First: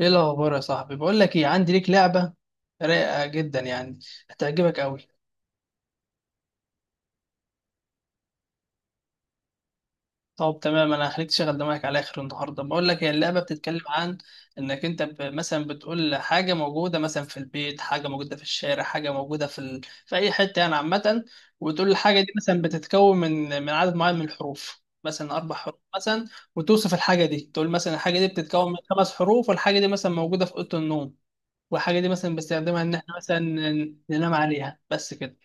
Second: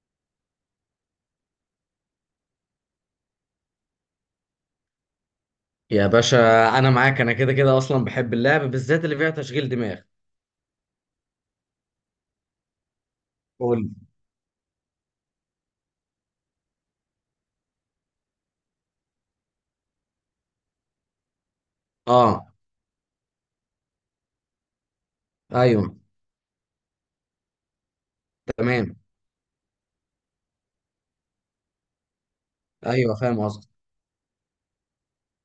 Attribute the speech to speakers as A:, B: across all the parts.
A: ايه الاخبار يا صاحبي؟ بقول لك ايه، عندي ليك لعبه رايقه جدا يعني، هتعجبك قوي.
B: يا باشا، انا معاك. انا كده كده اصلا بحب اللعب، بالذات اللي فيها تشغيل دماغ.
A: طب تمام، انا هخليك تشغل دماغك على اخر النهارده. بقول لك، هي اللعبه
B: قول
A: بتتكلم
B: لي.
A: عن انك انت مثلا بتقول حاجه موجوده مثلا في البيت، حاجه موجوده في الشارع، حاجه موجوده في اي حته يعني عامه. وتقول الحاجه دي
B: اه.
A: مثلا بتتكون من عدد معين من الحروف، مثلا اربع حروف
B: ايوه.
A: مثلا. وتوصف الحاجه دي، تقول مثلا الحاجه دي بتتكون من
B: تمام.
A: خمس حروف، والحاجه دي مثلا موجوده في اوضه النوم. والحاجة دي مثلا بستخدمها إن
B: ايوه
A: إحنا مثلا
B: فاهم قصدك.
A: ننام عليها، بس كده.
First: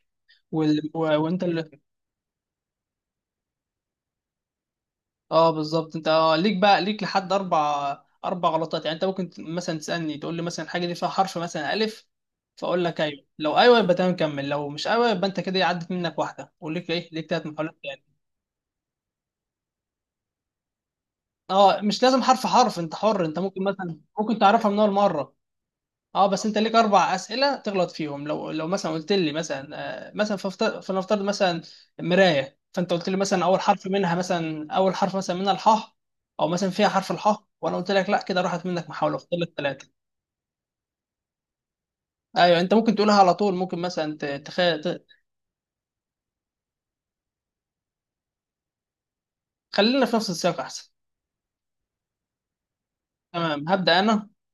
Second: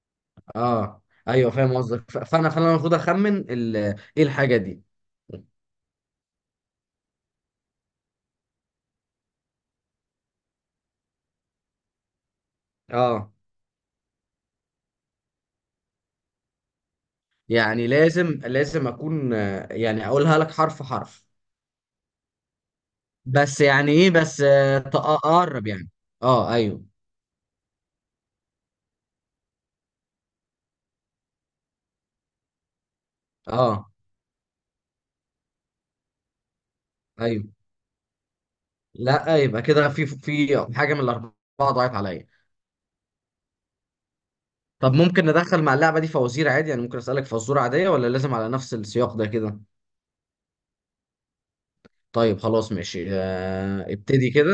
B: اه
A: وأنت
B: ايوه فاهم
A: اللي...
B: قصدك، فانا المفروض اخمن ايه الحاجه دي.
A: أه، بالظبط. أنت ليك بقى، ليك لحد أربع غلطات يعني. أنت ممكن مثلا تسألني، تقول لي مثلا الحاجة دي فيها حرف مثلا ألف. فأقول لك أيوه.
B: اه
A: لو أيوه يبقى تمام، كمل. لو مش أيوه يبقى أنت كده إيه، عدت منك واحدة، وليك إيه، ليك تلات محاولات
B: يعني
A: تاني.
B: لازم اكون، يعني اقولها لك حرف حرف.
A: أه، مش لازم حرف حرف. أنت حر، أنت
B: بس
A: ممكن
B: يعني
A: مثلا
B: ايه؟
A: ممكن
B: بس
A: تعرفها
B: آه،
A: من أول مرة.
B: تقرب يعني.
A: اه، بس
B: اه
A: انت ليك
B: ايوه.
A: اربع اسئله تغلط فيهم. لو مثلا قلت لي مثلا... مثلا فلنفترض مثلا... مرايه، فانت قلت لي مثلا اول حرف
B: اه
A: منها، مثلا اول حرف مثلا منها الحاء. او مثلا فيها حرف الحاء،
B: ايوه.
A: وانا قلت لك لا، كده راحت منك محاوله،
B: لا،
A: فاضل لك
B: يبقى
A: ثلاثه.
B: كده في حاجه من الاربعه ضاعت عليا.
A: ايوه، انت ممكن تقولها على طول، ممكن مثلا
B: طب ممكن ندخل مع اللعبة دي فوازير عادي؟ يعني ممكن أسألك فزورة عادية، ولا لازم على نفس السياق ده كده؟
A: خلينا في نفس السياق احسن.
B: طيب خلاص ماشي،
A: تمام، هبدا انا.
B: ابتدي كده.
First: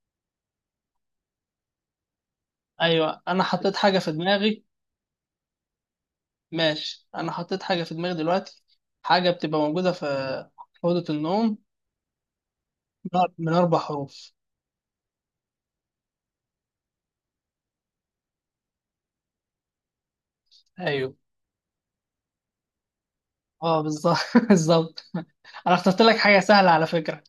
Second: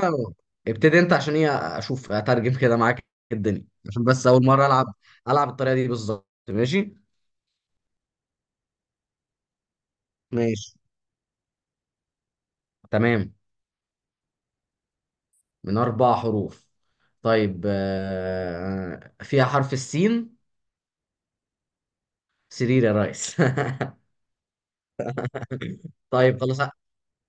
B: ابتدي انت عشان ايه؟ اشوف اترجم كده معاك
A: ايوه، انا
B: الدنيا،
A: حطيت حاجه
B: عشان
A: في
B: بس اول
A: دماغي.
B: مرة العب. العب الطريقة دي بالظبط ماشي.
A: ماشي، انا حطيت حاجه في دماغي دلوقتي. حاجه بتبقى موجوده في
B: ماشي.
A: في اوضه النوم.
B: تمام.
A: من اربع حروف.
B: من اربع حروف. طيب، فيها حرف السين؟
A: ايوه.
B: سرير يا ريس.
A: اه، بالظبط. بالظبط. انا اخترت لك حاجه
B: طيب خلاص.
A: سهله على فكره.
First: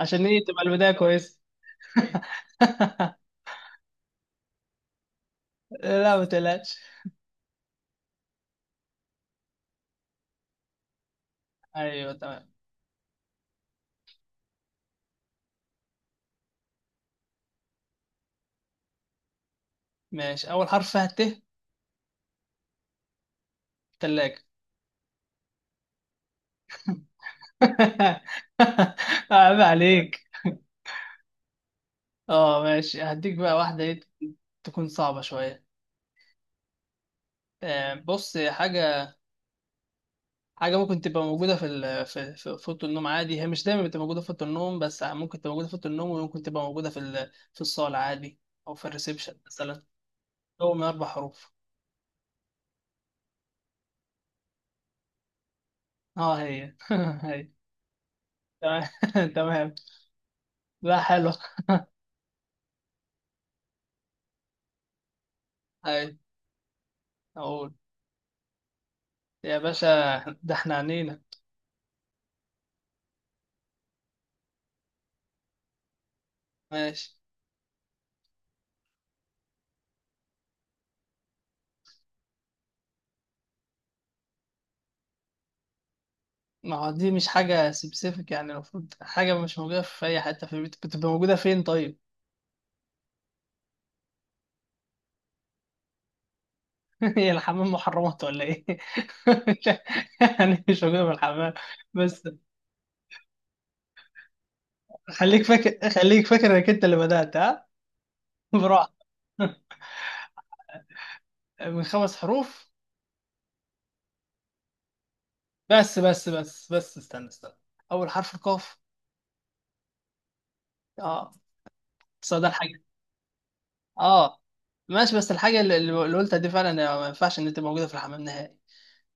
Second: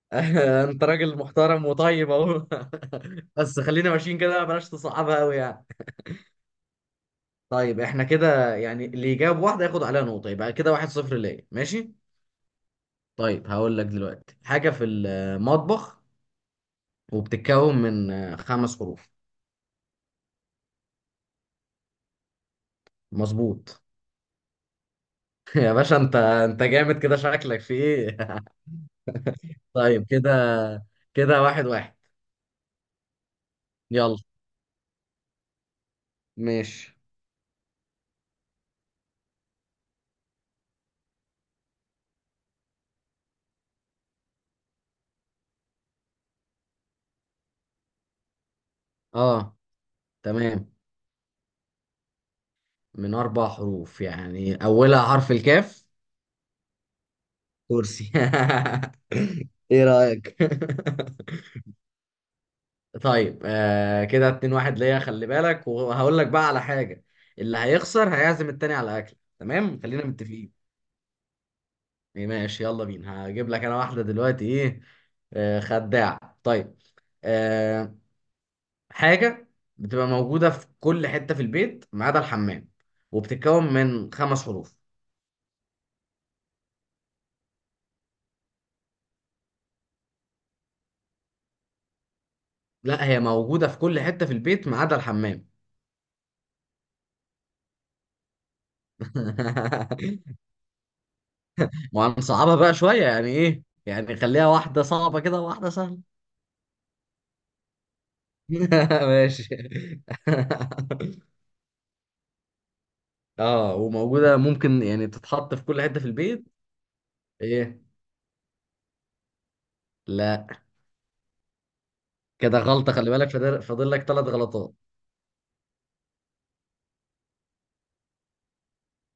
A: عشان ايه تبقى
B: انت
A: البدايه
B: راجل
A: كويسه.
B: محترم وطيب اهو. بس خلينا ماشيين كده، بلاش تصعبها قوي يعني.
A: لا، ما تقلقش.
B: طيب احنا كده يعني اللي يجاوب واحدة ياخد عليها نقطة، يبقى كده واحد صفر ليا ماشي.
A: ايوه، تمام.
B: طيب هقول لك دلوقتي حاجة في المطبخ، وبتتكون من خمس حروف.
A: ماشي، اول حرف فيها ت.
B: مظبوط.
A: تلاجة.
B: يا باشا، انت جامد كده، شكلك في ايه؟
A: عيب
B: طيب
A: عليك.
B: كده، كده واحد واحد.
A: اه، ماشي. هديك بقى واحده ايه...
B: يلا.
A: تكون صعبه شويه.
B: ماشي.
A: بص. حاجه حاجه ممكن تبقى موجوده في ال- في في في اوضه النوم عادي. هي مش دايما بتبقى موجوده في اوضه النوم، بس ممكن تبقى موجوده في اوضه النوم، وممكن تبقى موجوده في الصاله عادي. او في الريسبشن
B: اه
A: مثلا.
B: تمام.
A: هو من اربع حروف.
B: من اربع حروف يعني اولها حرف الكاف.
A: اه، هي. هي.
B: كرسي.
A: تمام. تمام.
B: ايه رأيك؟
A: لا، حلو.
B: طيب آه، كده اتنين واحد ليا، خلي بالك.
A: هي.
B: وهقول لك بقى على حاجة. اللي
A: اقول.
B: هيخسر هيعزم التاني على أكل،
A: يا
B: تمام؟
A: باشا،
B: خلينا متفقين.
A: ده احنا عنينا.
B: ماشي يلا بينا. هجيب لك أنا واحدة دلوقتي. إيه آه، خداع. طيب.
A: ماشي.
B: آه، حاجة بتبقى موجودة في كل حتة في البيت ما عدا الحمام، وبتتكون من خمس حروف.
A: ما هو دي مش حاجة سبيسيفيك يعني، المفروض حاجة مش موجودة في أي حتة في البيت، بتبقى موجودة فين طيب؟
B: لا، هي موجودة في كل حتة في البيت ما عدا الحمام.
A: هي الحمام محرمات ولا إيه؟ يعني مش موجودة في الحمام بس.
B: وهنصعبها بقى شوية، يعني إيه؟ يعني خليها واحدة صعبة كده
A: خليك
B: وواحدة
A: فاكر
B: سهلة.
A: خليك فاكر إنك أنت اللي بدأت ها؟ براحة.
B: ماشي.
A: من خمس حروف.
B: اه، وموجودة ممكن يعني تتحط في كل
A: بس
B: حتة في
A: بس
B: البيت.
A: بس بس استنى.
B: ايه؟
A: أول حرف القاف.
B: لا.
A: اه. صدى
B: كده
A: الحاجة.
B: غلطة، خلي بالك. فاضل لك ثلاث
A: اه،
B: غلطات.
A: ماشي. بس الحاجة اللي قلتها دي فعلا ما ينفعش ان تبقى موجودة في الحمام نهائي.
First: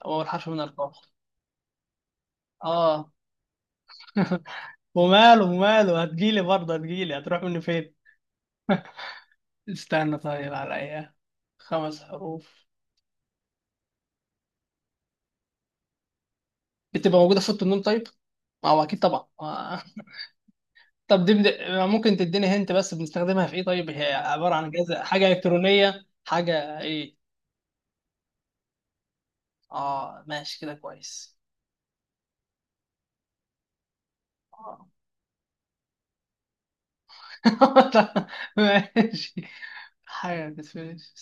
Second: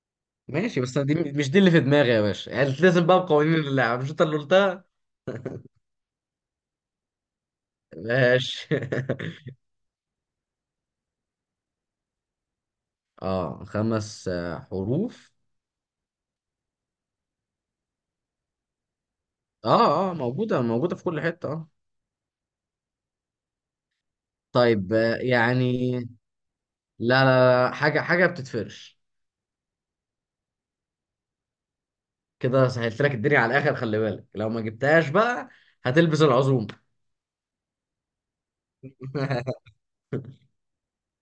A: هو الحرف من
B: ماشي،
A: القاف.
B: بس دي مش دي اللي في دماغي يا باشا. يعني لازم
A: اه.
B: بقى بقوانين اللعب، مش انت اللي قلتها.
A: وماله، هتجيلي برضه، هتجيلي، هتروح مني فين؟
B: ماشي.
A: استنى طيب، على ايه؟ خمس حروف.
B: اه خمس حروف.
A: بتبقى موجودة في اوضة النوم طيب. ما هو اكيد طبعا.
B: اه اه، موجودة في كل
A: طب دي
B: حتة، اه.
A: ممكن تديني هنت، بس بنستخدمها في ايه طيب؟ هي عبارة عن جهاز،
B: طيب،
A: حاجة
B: يعني
A: الكترونية، حاجة ايه؟
B: لا لا لا، حاجة بتتفرش.
A: اه، ماشي، كده كويس.
B: كده سهلت لك الدنيا على الآخر، خلي بالك لو ما
A: آه.
B: جبتهاش بقى هتلبس العزوم.
A: ماشي. حاجة بتفيش.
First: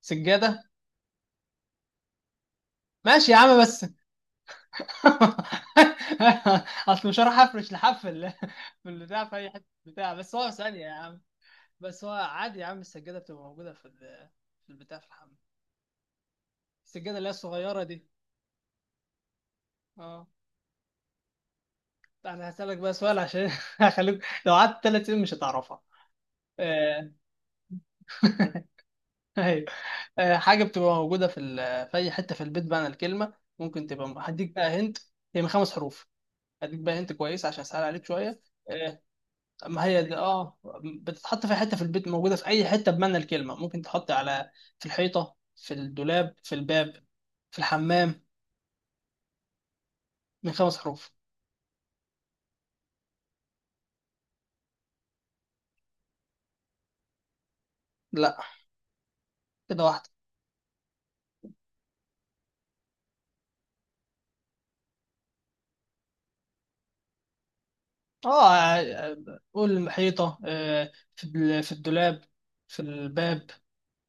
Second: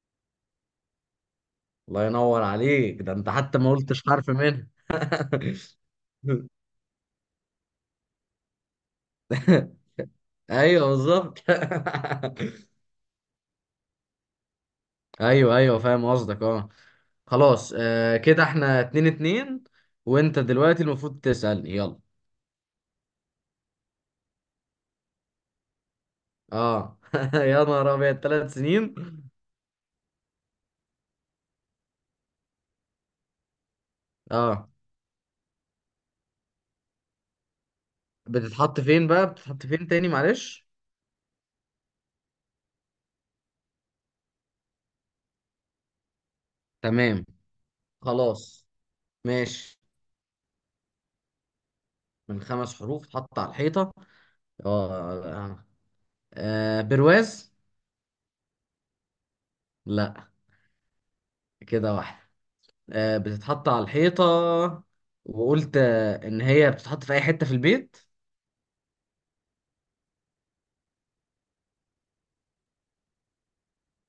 A: سجادة.
B: الله ينور عليك، ده انت
A: ماشي يا
B: حتى
A: عم،
B: ما
A: بس...
B: قلتش حرف منها.
A: اصل مش هروح افرش لحفل في البتاع في اي حته بتاع، بس هو ثانية
B: ايوه
A: يا عم.
B: بالظبط.
A: بس هو عادي يا عم، السجادة بتبقى موجودة في البتاع، في الحمام.
B: ايوه ايوه فاهم قصدك، اه.
A: السجادة اللي هي
B: خلاص
A: الصغيرة دي.
B: آه، كده احنا اتنين اتنين.
A: اه.
B: وانت دلوقتي المفروض تسألني يلا.
A: انا هسألك بقى سؤال عشان هخليك لو قعدت 3 سنين مش هتعرفها.
B: اه.
A: آه،
B: يا نهار ابيض، تلات سنين؟
A: ايوه. حاجة بتبقى موجودة في اي حتة في البيت بقى. أنا الكلمة ممكن تبقى هديك بقى
B: اه.
A: هنت. هي من خمس حروف. هديك بقى هنت كويس عشان اسهل عليك شوية.
B: بتتحط
A: آه،
B: فين بقى؟ بتتحط
A: ما
B: فين
A: هي
B: تاني
A: دي، اه.
B: معلش؟
A: بتتحط في حته في البيت، موجوده في اي حته بمعنى الكلمه، ممكن تحط على في الحيطه، في الدولاب، في الباب.
B: تمام.
A: في الحمام.
B: خلاص. ماشي.
A: من خمس حروف.
B: من خمس حروف. اتحط على الحيطة. اه آه. برواز.
A: لا، كده واحده.
B: لا. كده واحدة. بتتحط على الحيطة، وقلت إن هي بتتحط في أي حتة في البيت،
A: اه. قول الحيطه، في الدولاب، في الباب،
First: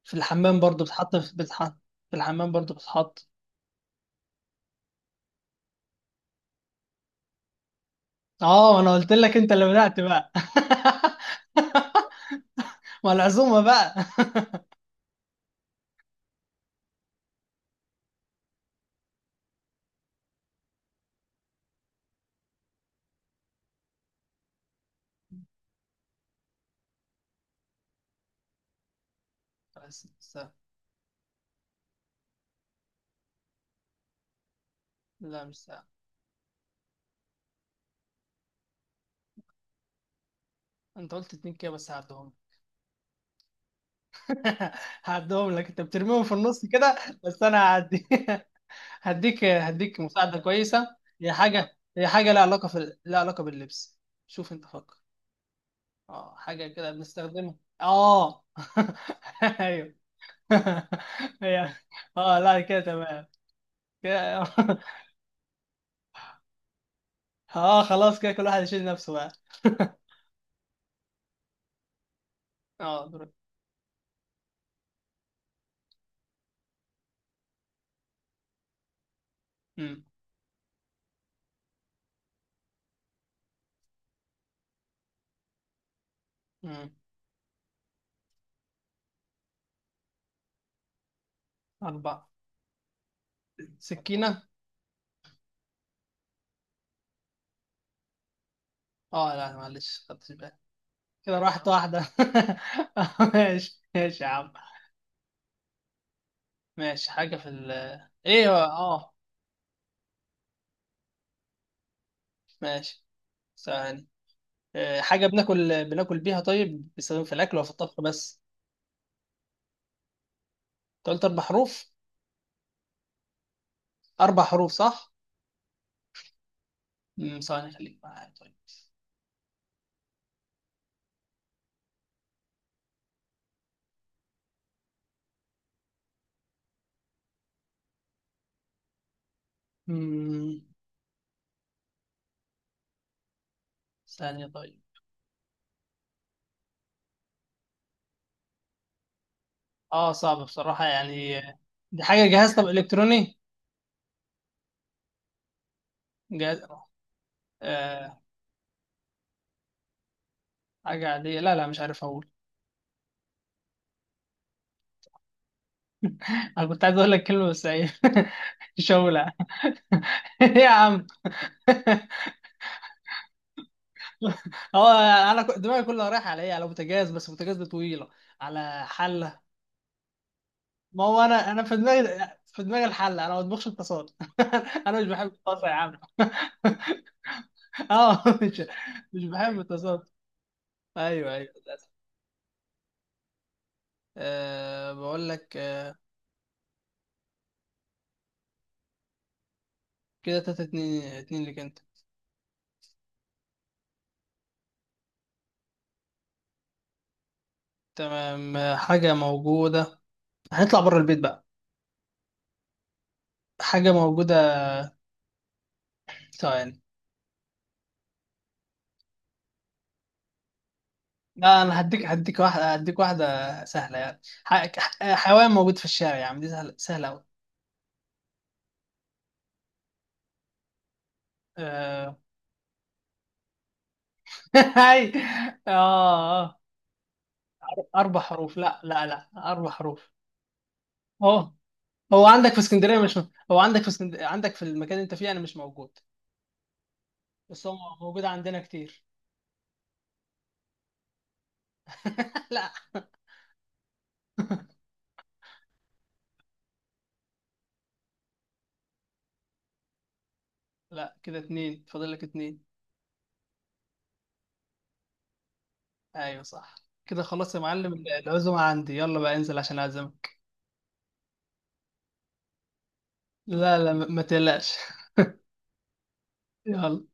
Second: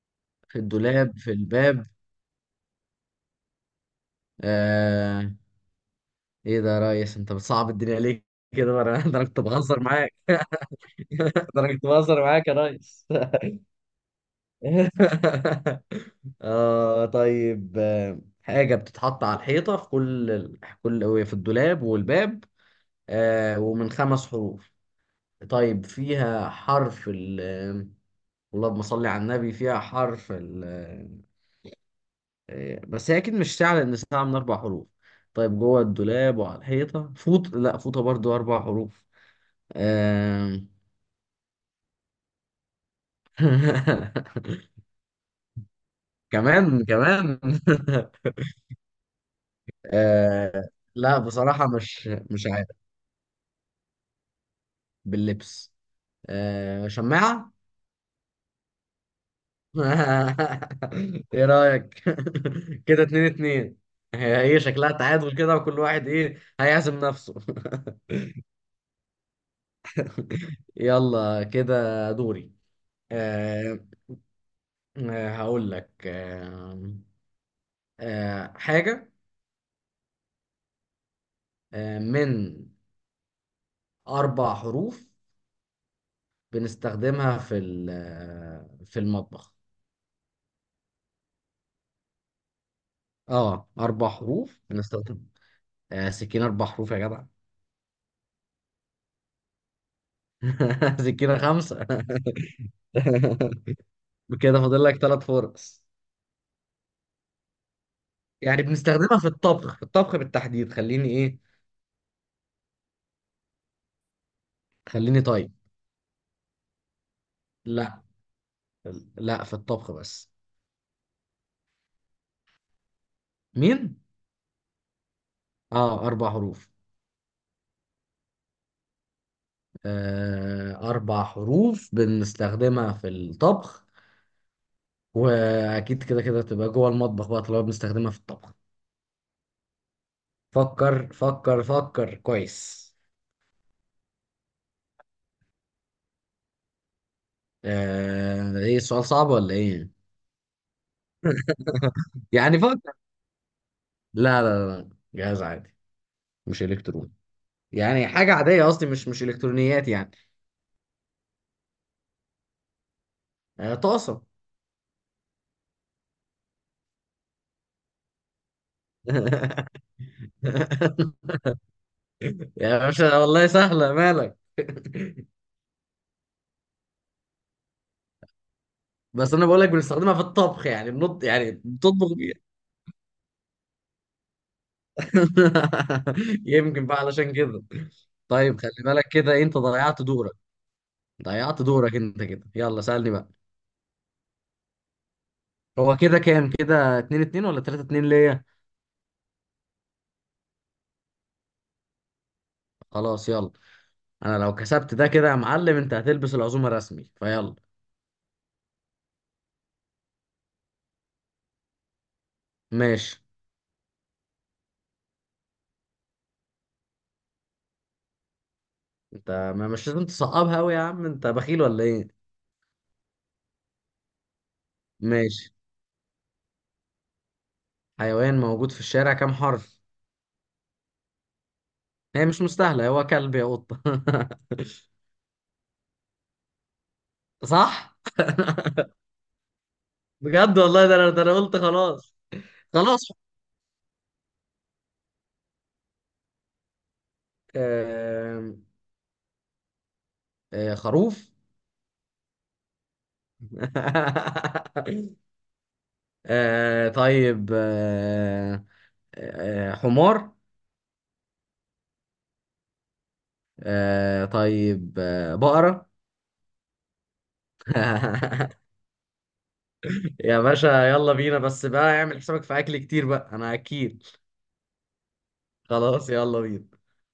A: في
B: في
A: الحمام برضو بتتحط،
B: الدولاب، في
A: في بتتحط،
B: الباب.
A: في الحمام برضو بتتحط.
B: آه. إيه ده يا ريس، أنت بتصعب الدنيا ليه؟ كده
A: اه، انا
B: ده أنا
A: قلت
B: ده أنا
A: لك
B: كنت
A: انت اللي
B: بهزر
A: بدأت
B: معاك.
A: بقى.
B: ده أنا كنت بهزر معاك يا ريس.
A: ما العزومه بقى.
B: آه طيب، حاجة بتتحط على الحيطة في كل كل في الدولاب والباب. آه، ومن خمس حروف. طيب فيها حرف ال اللهم صل على النبي، فيها
A: بس مش
B: حرف
A: سهل.
B: ال بس هي اكيد مش ساعة، لان ساعة من اربع حروف.
A: لا، مش
B: طيب جوه
A: سهل.
B: الدولاب وعلى الحيطة، فوط، لا فوطة برضو اربع حروف. آم،
A: انت قلت اتنين كده، بس هعدهم. هعدهم لك، انت بترميهم في النص
B: كمان
A: كده.
B: كمان.
A: بس انا هعدي. هديك هديك مساعده
B: آه،
A: كويسه.
B: لا
A: هي
B: بصراحة
A: حاجه هي
B: مش
A: حاجه
B: مش عارف.
A: لها علاقه باللبس. شوف، انت فكر.
B: باللبس.
A: اه، حاجه كده
B: شماعة.
A: بنستخدمها. اه ايوه.
B: ايه
A: هي.
B: رأيك؟
A: اه، لا، كده
B: كده اتنين
A: تمام.
B: اتنين. هي
A: كده.
B: ايه شكلها؟ تعادل كده، وكل واحد ايه هيعزم نفسه.
A: اه، خلاص، كده كل واحد يشيل نفسه بقى.
B: يلا كده دوري.
A: اه، دور.
B: آه، هقول لك، حاجة
A: امم
B: من أربع حروف،
A: امم
B: بنستخدمها في في المطبخ.
A: اربعه.
B: اه، أربع
A: سكينه.
B: حروف بنستخدم. سكينة أربع حروف يا جدع؟
A: اه، لا معلش، خدتش بالي.
B: سكينة
A: كده راحت
B: خمسة.
A: واحده. ماشي ماشي يا عم.
B: كده فاضل لك ثلاث فرص.
A: ماشي، حاجة في ال... ايه هو،
B: يعني
A: اه.
B: بنستخدمها في الطبخ، في الطبخ بالتحديد. خليني ايه.
A: ماشي. ثواني.
B: خليني
A: حاجة
B: طيب.
A: بناكل بيها، طيب بيستخدم في الأكل ولا في
B: لا،
A: الطبخ بس؟
B: لا في الطبخ بس.
A: أنت قلت أربع حروف؟
B: مين؟
A: أربع حروف صح؟
B: اه، أربع حروف.
A: ثواني، خليك معايا طيب.
B: أربع حروف بنستخدمها في الطبخ، وأكيد كده كده تبقى جوه المطبخ بقى طالما بنستخدمها في الطبخ.
A: امم
B: فكر فكر فكر كويس.
A: ثانية طيب.
B: إيه، السؤال صعب ولا إيه؟
A: اه، صعبة بصراحة يعني. دي حاجة جهاز،
B: يعني
A: طب
B: فكر.
A: إلكتروني؟
B: لا لا لا، جهاز عادي،
A: جهاز.
B: مش إلكتروني. يعني
A: آه
B: حاجة عادية قصدي، مش إلكترونيات يعني.
A: حاجة عادية، لا لا، مش عارف أقول.
B: طاسة.
A: أنا كنت عايز أقول لك كلمة بس إيه. شولع. إيه يا عم.
B: يا باشا والله سهلة، مالك؟
A: هو، انا دماغي كلها رايحه على ايه، على بوتاجاز، بس بوتاجاز دي طويله. على
B: بس
A: حله.
B: أنا بقول لك بنستخدمها في الطبخ، يعني
A: ما هو،
B: بنط
A: انا
B: يعني
A: انا في
B: بتطبخ
A: دماغي
B: بيها.
A: في دماغي الحله. انا ما بطبخش الطاسات. انا مش بحب الطاسه يا عم.
B: يمكن بقى علشان كده.
A: اه،
B: طيب خلي بالك
A: مش
B: كده، انت
A: بحب
B: ضيعت
A: الطاسات.
B: دورك.
A: ايوه، ايوه،
B: ضيعت
A: للأسف.
B: دورك انت كده، يلا سألني بقى.
A: أه، بقول لك.
B: هو كده كام، كده 2-2 ولا 3-2 ليا؟
A: كده 3-2، اتنين ليك انت.
B: خلاص يلا. انا لو كسبت ده كده يا معلم، انت هتلبس العزومة رسمي فيلا.
A: تمام. حاجه موجوده، هنطلع بره البيت بقى.
B: ماشي.
A: حاجه موجوده... ثواني.
B: انت ما مش لازم تصعبها قوي يا عم، انت
A: لا،
B: بخيل
A: انا
B: ولا
A: هديك
B: ايه؟
A: هديك واحده هديك واحده سهله يعني، حيوان
B: ماشي.
A: موجود في الشارع يعني، دي سهله سهله
B: حيوان موجود في الشارع، كام حرف؟
A: قوي.
B: هي مش مستاهلة، هو كلب يا قطة.
A: هاي. اه.
B: صح.
A: اربع حروف. لا لا لا، اربع حروف.
B: بجد والله، ده انا
A: هو...
B: قلت خلاص.
A: هو عندك في اسكندريه
B: خلاص.
A: مش م- هو عندك في اسكندريه، عندك في المكان اللي انت فيه، انا مش موجود. بس هو موجود
B: آه.
A: عندنا كتير.
B: خروف.
A: لا.
B: طيب، حمار.
A: لا، كده اتنين، فاضل لك اتنين.
B: طيب، بقرة.
A: ايوه، صح. كده خلاص يا معلم، العزومه عندي، يلا بقى انزل عشان
B: يا
A: اعزمك.
B: باشا يلا بينا، بس بقى اعمل حسابك في اكل كتير بقى انا
A: لا لا،
B: اكيد.
A: ما تقلقش.
B: خلاص يلا بينا.
A: يلا.